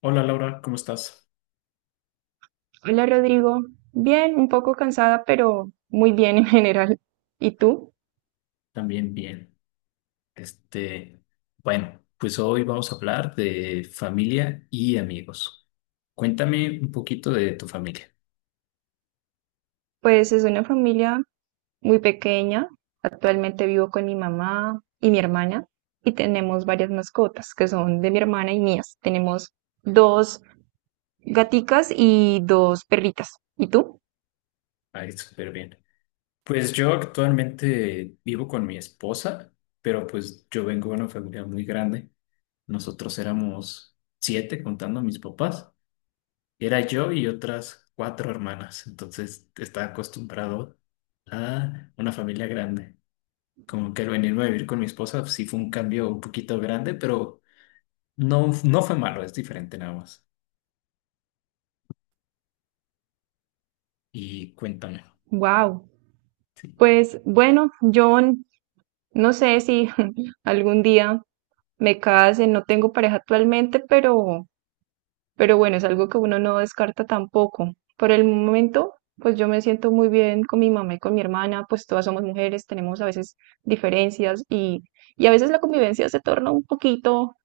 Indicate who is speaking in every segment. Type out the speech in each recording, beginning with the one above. Speaker 1: Hola Laura, ¿cómo estás?
Speaker 2: Hola Rodrigo, bien, un poco cansada, pero muy bien en general. ¿Y tú?
Speaker 1: También bien. Este, bueno, pues hoy vamos a hablar de familia y amigos. Cuéntame un poquito de tu familia.
Speaker 2: Pues es una familia muy pequeña. Actualmente vivo con mi mamá y mi hermana y tenemos varias mascotas que son de mi hermana y mías. Tenemos dos gaticas y dos perritas. ¿Y tú?
Speaker 1: Ay, súper bien. Pues yo actualmente vivo con mi esposa, pero pues yo vengo de una familia muy grande. Nosotros éramos siete contando a mis papás. Era yo y otras cuatro hermanas, entonces estaba acostumbrado a una familia grande. Como que el venirme a vivir con mi esposa pues, sí fue un cambio un poquito grande, pero no, no fue malo, es diferente nada más. Y cuéntame.
Speaker 2: Wow.
Speaker 1: Sí,
Speaker 2: Pues bueno, yo no sé si algún día me case, no tengo pareja actualmente, pero bueno, es algo que uno no descarta tampoco. Por el momento, pues yo me siento muy bien con mi mamá y con mi hermana, pues todas somos mujeres, tenemos a veces diferencias y a veces la convivencia se torna un poquito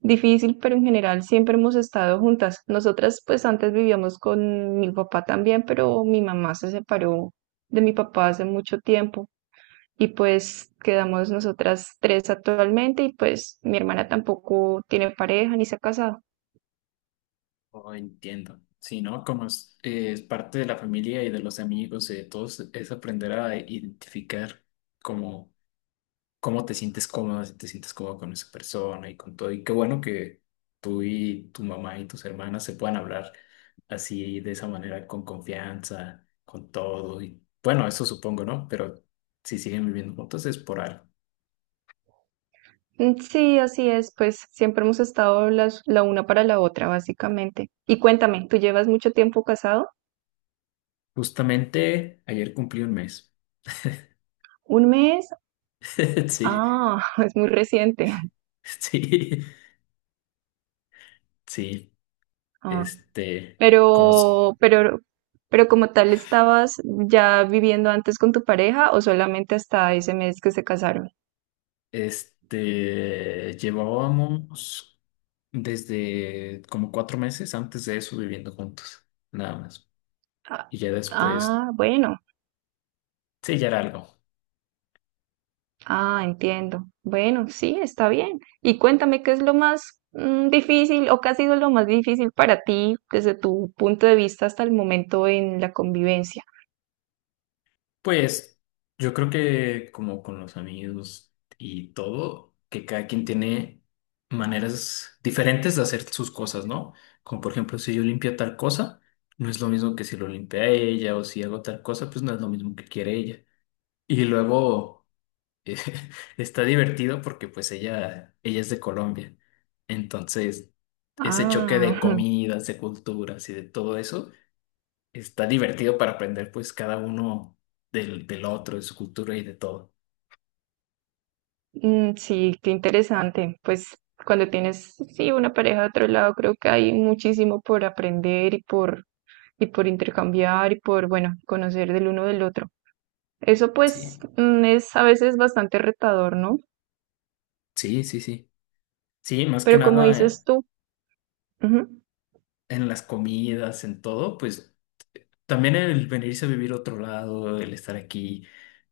Speaker 2: difícil, pero en general siempre hemos estado juntas. Nosotras pues antes vivíamos con mi papá también, pero mi mamá se separó de mi papá hace mucho tiempo y pues quedamos nosotras tres actualmente y pues mi hermana tampoco tiene pareja ni se ha casado.
Speaker 1: oh, entiendo. Sí, ¿no? Como es parte de la familia y de los amigos y de todos, es aprender a identificar como cómo te sientes cómodo, si te sientes cómodo con esa persona y con todo. Y qué bueno que tú y tu mamá y tus hermanas se puedan hablar así, de esa manera, con confianza, con todo. Y bueno, eso supongo, ¿no? Pero si siguen viviendo juntos es por algo.
Speaker 2: Mm, sí, así es, pues siempre hemos estado la una para la otra, básicamente. Y cuéntame, ¿tú llevas mucho tiempo casado?
Speaker 1: Justamente ayer cumplí un mes.
Speaker 2: ¿Un mes?
Speaker 1: Sí,
Speaker 2: Ah, es muy reciente.
Speaker 1: sí, sí.
Speaker 2: Ah,
Speaker 1: Este, Como,
Speaker 2: pero, pero, pero como tal, ¿estabas ya viviendo antes con tu pareja o solamente hasta ese mes que se casaron?
Speaker 1: llevábamos desde como 4 meses antes de eso viviendo juntos. Nada más.
Speaker 2: Ah,
Speaker 1: Y ya después
Speaker 2: ah, bueno.
Speaker 1: sellar algo.
Speaker 2: Ah, entiendo. Bueno, sí, está bien. Y cuéntame qué es lo más difícil o qué ha sido lo más difícil para ti desde tu punto de vista hasta el momento en la convivencia.
Speaker 1: Pues yo creo que como con los amigos y todo, que cada quien tiene maneras diferentes de hacer sus cosas, ¿no? Como por ejemplo, si yo limpio tal cosa, no es lo mismo que si lo limpia ella o si hago tal cosa, pues no es lo mismo que quiere ella. Y luego eh, está divertido porque pues ella es de Colombia. Entonces, ese choque
Speaker 2: Ah,
Speaker 1: de comidas, de culturas y de todo eso está divertido para aprender pues cada uno del, del otro, de su cultura y de todo.
Speaker 2: mm, sí, qué interesante. Pues cuando tienes, sí, una pareja de otro lado, creo que hay muchísimo por aprender y por intercambiar y por, bueno, conocer del uno del otro. Eso
Speaker 1: Sí,
Speaker 2: pues es a veces bastante retador, ¿no?
Speaker 1: sí, sí, sí. Sí, más que
Speaker 2: Pero como
Speaker 1: nada
Speaker 2: dices tú, ujú.
Speaker 1: en las comidas, en todo, pues también el venirse a vivir a otro lado, el estar aquí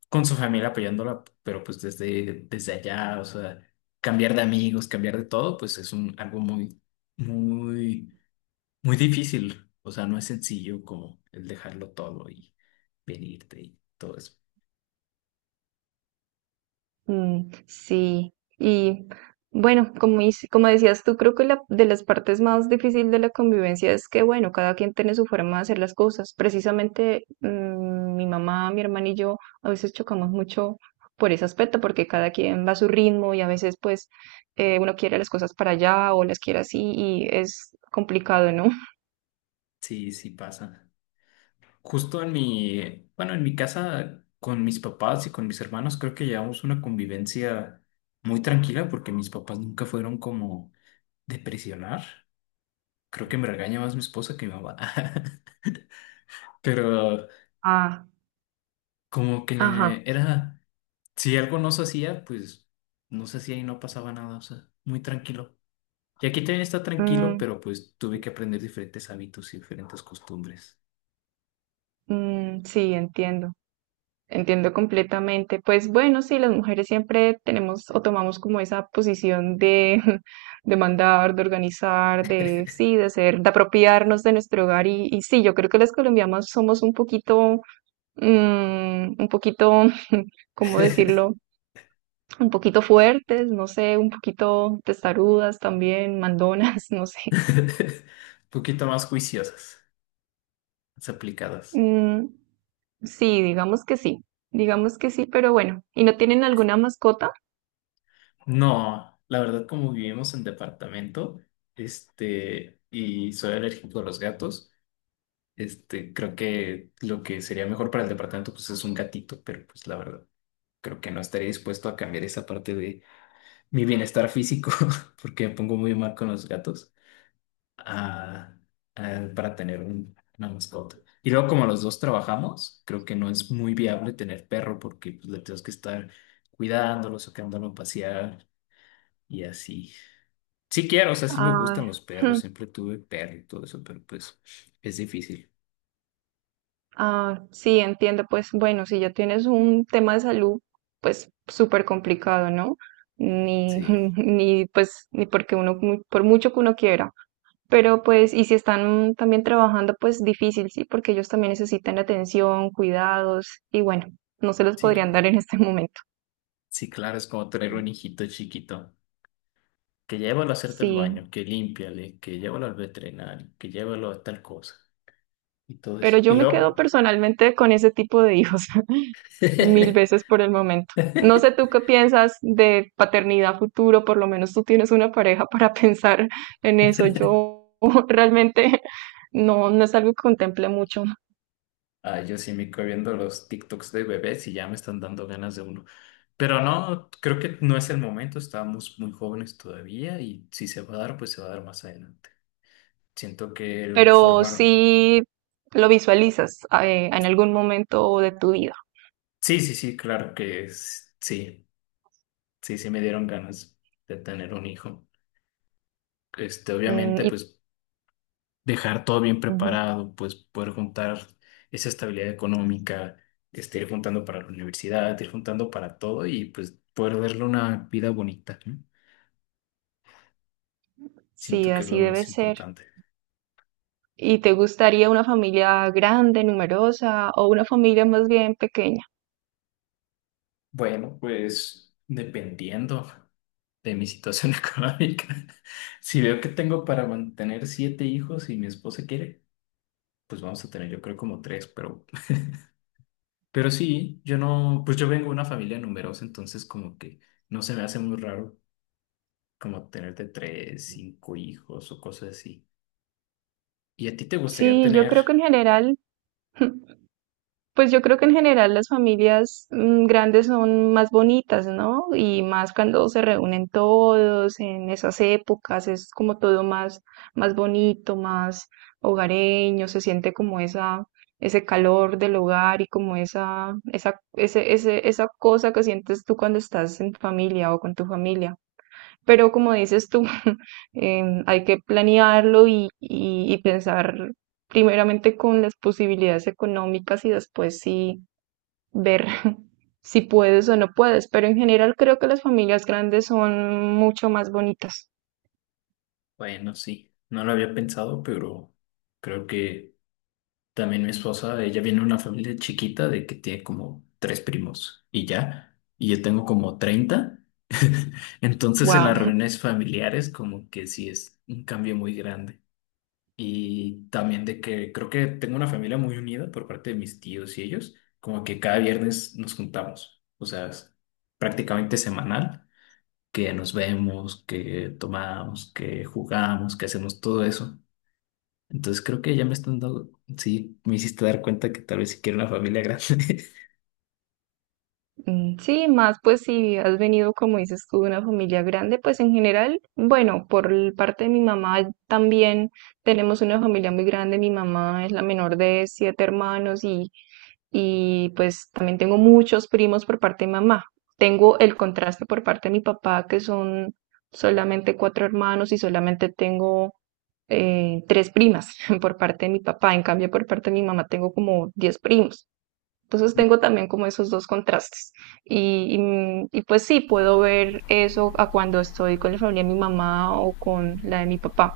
Speaker 1: con su familia apoyándola, pero pues desde, desde allá, o sea, cambiar de amigos, cambiar de todo, pues es un, algo muy, muy, muy difícil. O sea, no es sencillo como el dejarlo todo y venirte y todo eso.
Speaker 2: Mm, sí, y bueno, como decías tú, creo que de las partes más difíciles de la convivencia es que, bueno, cada quien tiene su forma de hacer las cosas. Precisamente mi mamá, mi hermana y yo a veces chocamos mucho por ese aspecto, porque cada quien va a su ritmo y a veces pues uno quiere las cosas para allá o las quiere así y es complicado, ¿no?
Speaker 1: Sí, sí pasa. Justo en mi, bueno, en mi casa con mis papás y con mis hermanos creo que llevamos una convivencia muy tranquila porque mis papás nunca fueron como de presionar. Creo que me regaña más mi esposa que mi mamá. Pero
Speaker 2: Ah,
Speaker 1: como
Speaker 2: ajá,
Speaker 1: que era, si algo no se hacía, pues no se hacía y no pasaba nada, o sea, muy tranquilo. Y aquí también está tranquilo,
Speaker 2: mm,
Speaker 1: pero pues tuve que aprender diferentes hábitos y diferentes costumbres.
Speaker 2: mm, sí, entiendo. Entiendo completamente. Pues bueno, sí, las mujeres siempre tenemos o tomamos como esa posición de, de mandar, de organizar, de sí, de hacer, de apropiarnos de nuestro hogar. Y sí, yo creo que las colombianas somos un poquito, un poquito, ¿cómo decirlo? Un poquito fuertes, no sé, un poquito testarudas también, mandonas, no sé.
Speaker 1: Un poquito más juiciosas, más aplicadas.
Speaker 2: Mm, sí, digamos que sí, digamos que sí, pero bueno. ¿Y no tienen alguna mascota?
Speaker 1: No, la verdad, como vivimos en departamento, y soy alérgico a los gatos, creo que lo que sería mejor para el departamento, pues es un gatito, pero pues la verdad, creo que no estaría dispuesto a cambiar esa parte de mi bienestar físico, porque me pongo muy mal con los gatos, a- para tener una mascota. Y luego, como los dos trabajamos, creo que no es muy viable tener perro, porque pues, le tenemos que estar cuidándolos, sacándolo a pasear y así. Sí quiero, o sea, sí me
Speaker 2: Ah,
Speaker 1: gustan los perros, siempre tuve perro y todo eso, pero pues es difícil.
Speaker 2: ah, sí, entiendo. Pues bueno, si ya tienes un tema de salud, pues súper complicado, ¿no? Ni,
Speaker 1: Sí,
Speaker 2: ni pues, ni porque uno, por mucho que uno quiera. Pero pues, y si están también trabajando, pues difícil, sí, porque ellos también necesitan atención, cuidados, y bueno, no se los
Speaker 1: sí,
Speaker 2: podrían dar en este momento.
Speaker 1: sí, claro, es como tener un hijito chiquito, que llévalo a hacerte el
Speaker 2: Sí,
Speaker 1: baño, que límpiale, que llévalo al veterinario, que llévalo a tal cosa y todo
Speaker 2: pero
Speaker 1: eso. Y
Speaker 2: yo me quedo
Speaker 1: luego,
Speaker 2: personalmente con ese tipo de hijos. Mil veces por el momento. No sé tú qué piensas de paternidad futuro, por lo menos tú tienes una pareja para pensar en eso. Yo realmente no es algo que contemple mucho,
Speaker 1: ah, yo sí me quedo viendo los TikToks de bebés y ya me están dando ganas de uno. Pero no, creo que no es el momento, estamos muy jóvenes todavía y si se va a dar, pues se va a dar más adelante. Siento que el
Speaker 2: pero
Speaker 1: formar
Speaker 2: sí lo visualizas en algún momento de tu vida.
Speaker 1: sí, sí, sí, claro que sí, sí, sí me dieron ganas de tener un hijo.
Speaker 2: Mm,
Speaker 1: Obviamente,
Speaker 2: y
Speaker 1: pues dejar todo bien
Speaker 2: ujú.
Speaker 1: preparado, pues poder juntar esa estabilidad económica, ir juntando para la universidad, ir juntando para todo y pues poder darle una vida bonita, ¿no?
Speaker 2: Sí,
Speaker 1: Siento que es
Speaker 2: así
Speaker 1: lo
Speaker 2: debe
Speaker 1: más
Speaker 2: ser.
Speaker 1: importante.
Speaker 2: ¿Y te gustaría una familia grande, numerosa o una familia más bien pequeña?
Speaker 1: Bueno, pues dependiendo de mi situación económica, si veo que tengo para mantener siete hijos y mi esposa quiere, pues vamos a tener yo creo como tres, pero sí, yo no, pues yo vengo de una familia numerosa, entonces como que no se me hace muy raro como tenerte tres, cinco hijos o cosas así. ¿Y a ti te gustaría
Speaker 2: Sí, yo
Speaker 1: tener?
Speaker 2: creo que en general Pues yo creo que en general las familias grandes son más bonitas, ¿no? Y más cuando se reúnen todos en esas épocas, es como todo más, más bonito, más hogareño, se siente como ese calor del hogar y como esa cosa que sientes tú cuando estás en familia o con tu familia. Pero como dices tú, hay que planearlo y pensar primeramente con las posibilidades económicas y después sí ver si puedes o no puedes. Pero en general creo que las familias grandes son mucho más bonitas.
Speaker 1: Bueno, sí, no lo había pensado, pero creo que también mi esposa, ella viene de una familia chiquita de que tiene como tres primos y ya, y yo tengo como 30. Entonces en
Speaker 2: Wow.
Speaker 1: las reuniones familiares como que sí es un cambio muy grande. Y también de que creo que tengo una familia muy unida por parte de mis tíos y ellos, como que cada viernes nos juntamos, o sea, es prácticamente semanal, que nos vemos, que tomamos, que jugamos, que hacemos todo eso. Entonces creo que ya me están dando, sí, me hiciste dar cuenta que tal vez si quiero una familia grande.
Speaker 2: Mm, sí, más pues si has venido, como dices tú, de una familia grande, pues en general, bueno, por el parte de mi mamá también tenemos una familia muy grande. Mi mamá es la menor de siete hermanos y pues también tengo muchos primos por parte de mamá. Tengo el contraste por parte de mi papá, que son solamente cuatro hermanos y solamente tengo tres primas por parte de mi papá. En cambio, por parte de mi mamá tengo como 10 primos. Entonces tengo también como esos dos contrastes. Pues sí, puedo ver eso a cuando estoy con la familia de mi mamá o con la de mi papá.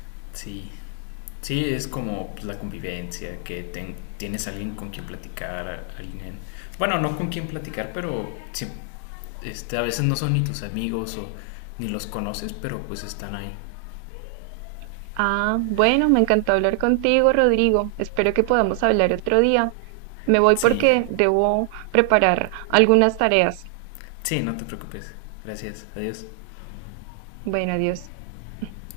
Speaker 1: Sí, sí, es como pues, la convivencia, que tienes alguien con quien platicar, alguien... Bueno, no con quien platicar, pero sí, a veces no son ni tus amigos o ni los conoces, pero pues están ahí.
Speaker 2: Ah, bueno, me encantó hablar contigo, Rodrigo. Espero que podamos hablar otro día. Me voy
Speaker 1: Sí,
Speaker 2: porque debo preparar algunas tareas.
Speaker 1: sí, no te preocupes. Gracias, adiós.
Speaker 2: Bueno, adiós.